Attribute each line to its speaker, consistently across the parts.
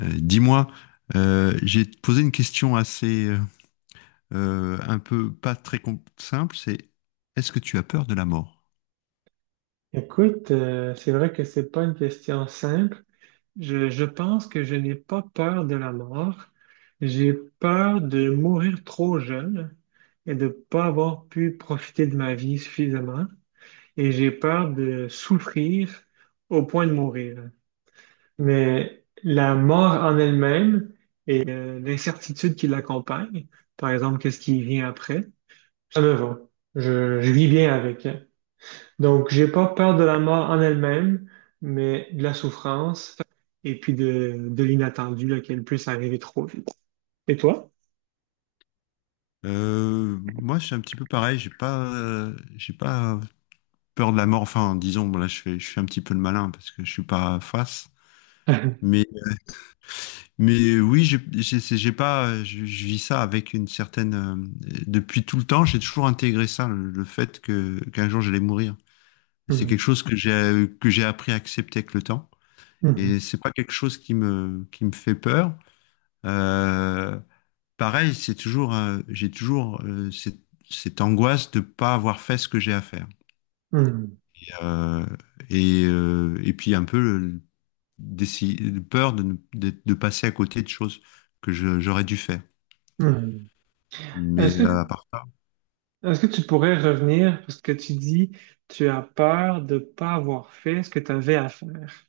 Speaker 1: Euh, dis-moi, j'ai posé une question assez un peu pas très simple, c'est est-ce que tu as peur de la mort?
Speaker 2: Écoute, c'est vrai que c'est pas une question simple. Je pense que je n'ai pas peur de la mort. J'ai peur de mourir trop jeune et de pas avoir pu profiter de ma vie suffisamment. Et j'ai peur de souffrir au point de mourir. Mais la mort en elle-même et l'incertitude qui l'accompagne, par exemple, qu'est-ce qui vient après, ça me va. Je vis bien avec, hein. Donc, j'ai pas peur de la mort en elle-même, mais de la souffrance et puis de l'inattendu, là, qu'elle puisse arriver trop vite. Et toi?
Speaker 1: Moi, je suis un petit peu pareil, j'ai pas peur de la mort. Enfin, disons, bon, là, je suis un petit peu le malin parce que je suis pas face. Mais mais oui, j'ai j'ai pas je vis ça avec une certaine depuis tout le temps, j'ai toujours intégré ça, le fait que qu'un jour j'allais mourir. C'est quelque
Speaker 2: Hum,
Speaker 1: chose que j'ai appris à accepter avec le temps. Et
Speaker 2: hum,
Speaker 1: c'est pas quelque chose qui me fait peur. Euh, Pareil, c'est toujours, j'ai toujours cette angoisse de pas avoir fait ce que j'ai à faire.
Speaker 2: hum,
Speaker 1: Euh, et puis un peu peur de, de passer à côté de choses j'aurais dû faire.
Speaker 2: hum.
Speaker 1: Mais
Speaker 2: Est-ce que,
Speaker 1: à part ça,
Speaker 2: est-ce que tu pourrais revenir, parce que tu dis, tu as peur de pas avoir fait ce que tu avais à faire.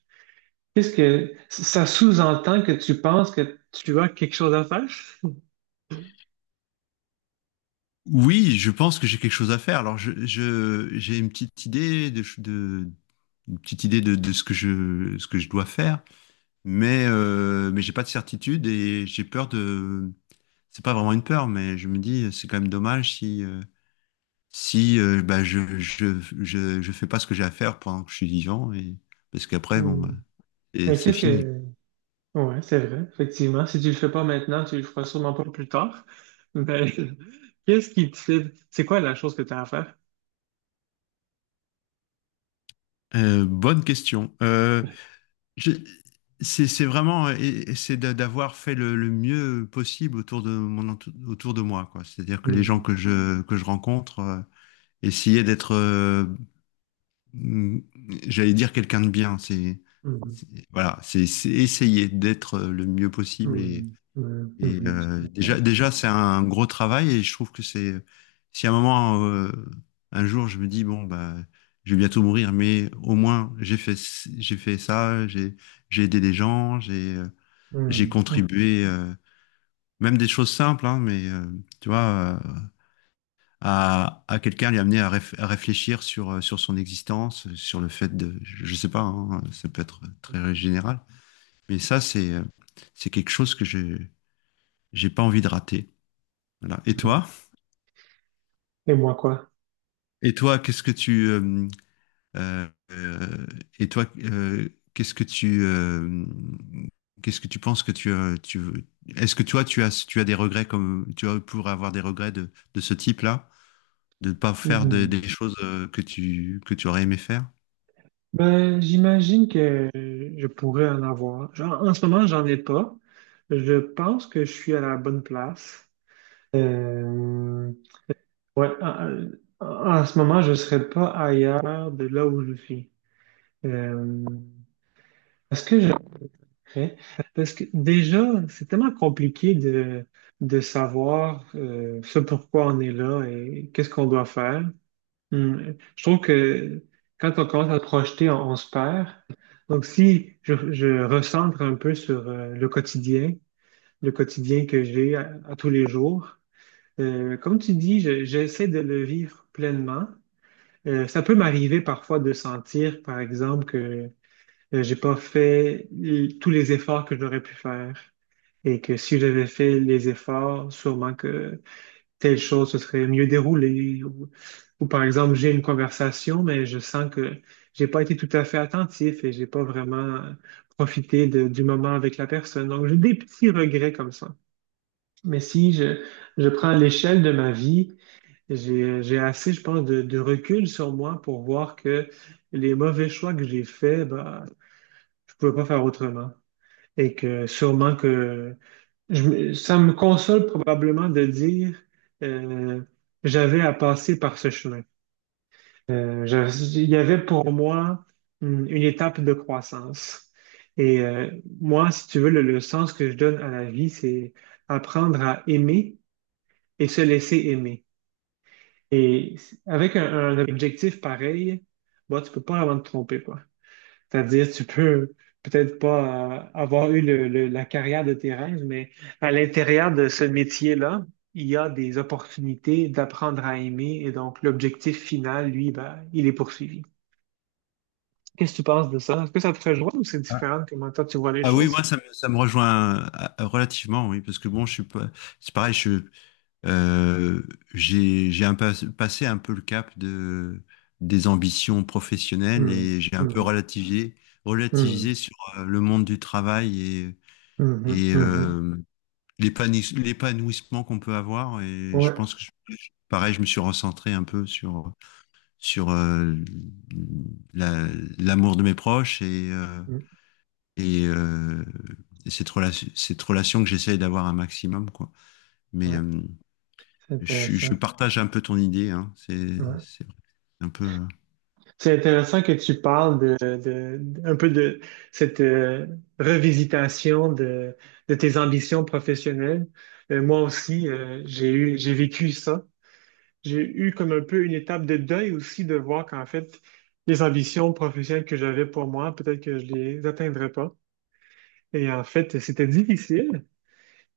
Speaker 2: Qu'est-ce que ça sous-entend que tu penses que tu as quelque chose à faire?
Speaker 1: oui, je pense que j'ai quelque chose à faire. Alors, j'ai une petite idée de une petite idée de ce ce que je dois faire, mais j'ai pas de certitude et j'ai peur de. C'est pas vraiment une peur, mais je me dis c'est quand même dommage si si bah je fais pas ce que j'ai à faire pendant que je suis vivant et parce qu'après bon bah,
Speaker 2: Hmm.
Speaker 1: et
Speaker 2: Mais
Speaker 1: c'est fini.
Speaker 2: Ouais, c'est vrai, effectivement. Si tu le fais pas maintenant, tu le feras sûrement pas plus tard. Mais qu'est-ce qui te fait... C'est quoi la chose que tu as à faire?
Speaker 1: Bonne question. Je- C'est vraiment, et c'est d'avoir fait le mieux possible autour de autour de moi, quoi. C'est-à-dire que les gens
Speaker 2: Hmm,
Speaker 1: que je rencontre, essayer d'être, mm, j'allais dire quelqu'un de bien.
Speaker 2: hmm,
Speaker 1: Voilà, c'est essayer d'être le mieux possible. Et
Speaker 2: hmm, hmm, hmm, hmm, je comprends.
Speaker 1: déjà, c'est un gros travail et je trouve que c'est, si à un moment, un jour, je me dis bon bah, je vais bientôt mourir, mais au moins j'ai fait ça, j'ai aidé des gens, j'ai
Speaker 2: Hmm, hmm,
Speaker 1: contribué, même des choses simples, hein, mais tu vois, à quelqu'un lui amener à, à réfléchir sur sur son existence, sur le fait de, je sais pas, hein, ça peut être très général, mais ça c'est quelque chose j'ai pas envie de rater. Voilà. Et
Speaker 2: hmm.
Speaker 1: toi?
Speaker 2: Et moi, quoi?
Speaker 1: Et toi, qu'est-ce que tu euh, euh, et toi qu'est-ce que tu euh, qu'est-ce que tu penses que tu as tu est-ce que toi tu as des regrets comme tu as pour avoir des regrets de ce type-là, de ne pas faire des choses que tu aurais aimé faire?
Speaker 2: Ben, j'imagine que je pourrais en avoir. Genre, en ce moment, j'en ai pas. Je pense que je suis à la bonne place. Euh, ouais, en- en ce moment, je serais pas ailleurs de là où je suis. Euh, est-ce que je pourrais? Parce que déjà, c'est tellement compliqué de savoir ce pourquoi on est là et qu'est-ce qu'on doit faire. Hmm. Je trouve que quand on commence à se projeter, on se perd. Donc, si je recentre un peu sur le quotidien que à tous les jours, comme tu dis, j'essaie de le vivre pleinement. Ça peut m'arriver parfois de sentir, par exemple, que j'ai pas fait tous les efforts que j'aurais pu faire et que si j'avais fait les efforts, sûrement que telle chose se serait mieux déroulée. Ou par exemple, j'ai une conversation, mais je sens que j'ai pas été tout à fait attentif et j'ai pas vraiment du moment avec la personne. Donc, j'ai des petits regrets comme ça. Mais si je prends l'échelle de ma vie, j'ai assez, je pense, de recul sur moi pour voir que les mauvais choix que j'ai faits, ben je pouvais pas faire autrement. Et que sûrement que ça me console probablement de dire euh, j'avais à passer par ce chemin. Il y avait pour moi une étape de croissance. Et moi, si tu veux, le sens que je donne à la vie, c'est apprendre à aimer et se laisser aimer. Et avec un objectif pareil, bon, tu peux pas vraiment te tromper, quoi. C'est-à-dire, tu peux peut-être pas avoir la carrière de tes rêves, mais à l'intérieur de ce métier-là, il y a des opportunités d'apprendre à aimer et donc l'objectif final, lui, ben, il est poursuivi. Qu'est-ce que tu penses de ça? Est-ce que ça te rejoint ou c'est
Speaker 1: Ah,
Speaker 2: différent de comment toi tu vois les
Speaker 1: Ah oui,
Speaker 2: choses?
Speaker 1: moi ça me rejoint relativement, oui, parce que bon, je suis pas, c'est pareil, Euh, j'ai un passé un peu le cap de, des ambitions professionnelles
Speaker 2: Hum,
Speaker 1: et j'ai un peu
Speaker 2: hum,
Speaker 1: relativisé,
Speaker 2: hum,
Speaker 1: relativisé sur le monde du travail et,
Speaker 2: hum, hum,
Speaker 1: et
Speaker 2: hum.
Speaker 1: euh, l'épanouissement qu'on peut avoir. Et je
Speaker 2: Ouais,
Speaker 1: pense pareil, je me suis recentré un peu sur, sur la- l'amour de mes proches
Speaker 2: hum,
Speaker 1: et, euh, et cette relation que j'essaye d'avoir un maximum, quoi. Mais,
Speaker 2: ouais, c'est
Speaker 1: je
Speaker 2: intéressant.
Speaker 1: partage un peu ton idée, hein. C'est vrai. C'est un peu.
Speaker 2: C'est intéressant que tu parles un peu de cette revisitation de tes ambitions professionnelles. Moi aussi, j'ai vécu ça. J'ai eu comme un peu une étape de deuil aussi de voir qu'en fait, les ambitions professionnelles que j'avais pour moi, peut-être que je les atteindrais pas. Et en fait, c'était difficile.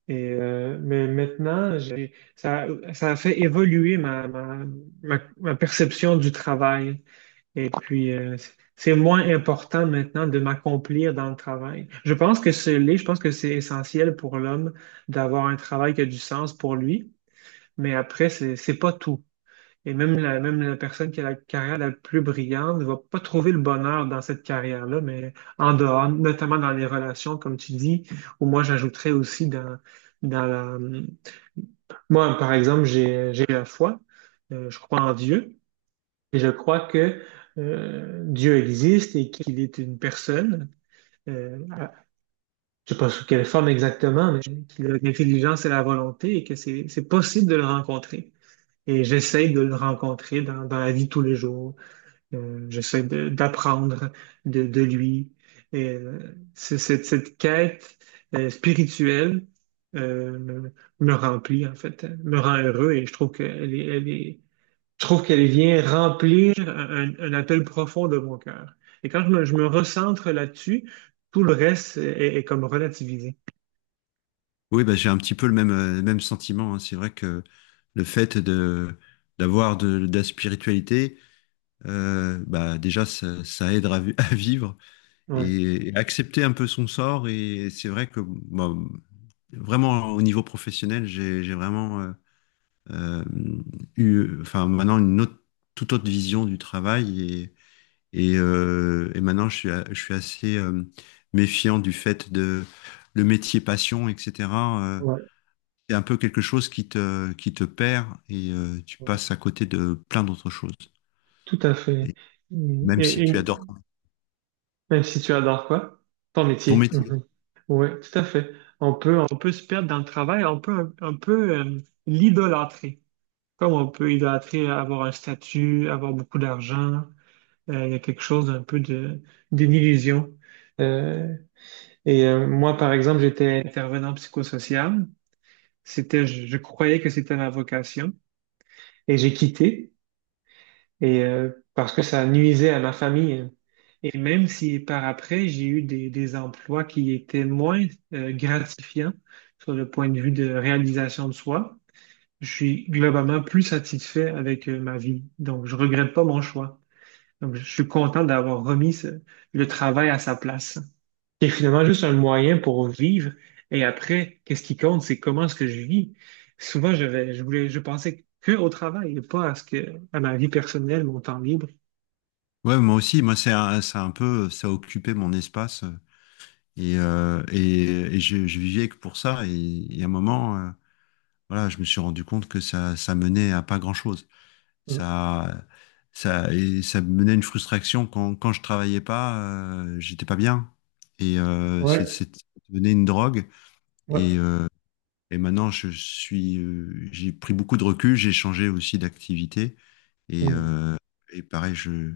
Speaker 2: Et mais maintenant, ça a fait évoluer ma perception du travail. Et puis, c'est moins important maintenant de m'accomplir dans le travail. Je pense que ce l'est, je pense que c'est essentiel pour l'homme d'avoir un travail qui a du sens pour lui, mais après, c'est pas tout. Et même même la personne qui a la carrière la plus brillante ne va pas trouver le bonheur dans cette carrière-là, mais en dehors, notamment dans les relations, comme tu dis, ou moi j'ajouterais aussi dans la... Moi, par exemple, j'ai la foi. Je crois en Dieu. Et je crois que Dieu existe et qu'il est une personne, euh, à- je ne sais pas sous quelle forme exactement, mais qu'il a l'intelligence et la volonté et que c'est possible de le rencontrer. Et j'essaie de le rencontrer dans la vie de tous les jours. D'apprendre de lui. Et cette, cette quête spirituelle euh, me, me remplit, en fait, me rend heureux et je trouve qu'elle est, elle est je trouve qu'elle vient remplir un appel profond de mon cœur. Et quand je me recentre là-dessus, tout le reste est comme relativisé.
Speaker 1: Oui, bah, j'ai un petit peu le même sentiment, hein. C'est vrai que le fait de d'avoir de la spiritualité, bah, déjà ça aide à, à vivre
Speaker 2: Oui,
Speaker 1: et accepter un peu son sort. Et c'est vrai que bah, vraiment au niveau professionnel, j'ai vraiment euh, eu, enfin maintenant toute autre vision du travail. Et maintenant, je suis assez méfiant du fait de le métier passion, etc. Euh,
Speaker 2: ouais,
Speaker 1: c'est un peu quelque chose qui te perd et tu
Speaker 2: ouais.
Speaker 1: passes à côté de plein d'autres choses.
Speaker 2: Tout à fait.
Speaker 1: Et même si
Speaker 2: Et
Speaker 1: tu adores
Speaker 2: même si tu adores quoi? Ton
Speaker 1: ton
Speaker 2: métier.
Speaker 1: métier.
Speaker 2: Oui, tout à fait. On peut se perdre dans le travail, on peut un peu l'idolâtrer. Comme on peut idolâtrer avoir un statut, avoir beaucoup d'argent, il y a quelque chose d'un peu d'une illusion. Et moi, par exemple, j'étais intervenant psychosocial. Je croyais que c'était ma vocation et j'ai quitté parce que ça nuisait à ma famille. Et même si par après, j'ai eu des emplois qui étaient moins gratifiants sur le point de vue de réalisation de soi, je suis globalement plus satisfait avec ma vie. Donc, je regrette pas mon choix. Donc, je suis content d'avoir le travail à sa place. C'est finalement juste un moyen pour vivre. Et après, qu'est-ce qui compte, c'est comment est-ce que je vis. Souvent, je vais- je voulais, je pensais que au travail, et pas à ce que, à ma vie personnelle, mon temps libre.
Speaker 1: Ouais, moi aussi, moi, c'est un peu, ça a occupé mon espace je vivais que pour ça. Et à un moment, voilà, je me suis rendu compte que ça menait à pas grand-chose.
Speaker 2: Mm.
Speaker 1: Ça, et ça me menait à une frustration quand, quand je travaillais pas, j'étais pas bien. Et
Speaker 2: Ouais,
Speaker 1: ça devenait une drogue. Et,
Speaker 2: ouais.
Speaker 1: maintenant, j'ai pris beaucoup de recul, j'ai changé aussi d'activité. Et,
Speaker 2: Mm,
Speaker 1: pareil,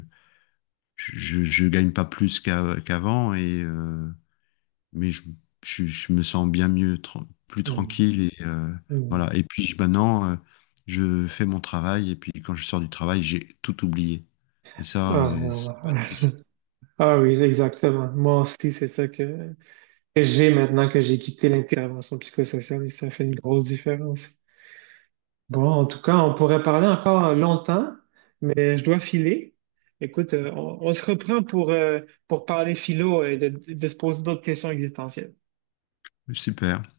Speaker 1: je, je gagne pas plus qu'avant. Et, mais je, je me sens bien mieux, plus
Speaker 2: mm,
Speaker 1: tranquille et
Speaker 2: mm.
Speaker 1: voilà. Et puis maintenant, je fais mon travail et puis quand je sors du travail, j'ai tout oublié. Et ça,
Speaker 2: Ah, ouais,
Speaker 1: ça
Speaker 2: ouais.
Speaker 1: n'a pas de prix.
Speaker 2: Ah oui, exactement. Moi aussi, c'est ça que j'ai maintenant que j'ai quitté l'intervention psychosociale et ça fait une grosse différence. Bon, en tout cas, on pourrait parler encore longtemps, mais je dois filer. Écoute, on se reprend pour parler philo et de se poser d'autres questions existentielles.
Speaker 1: Super.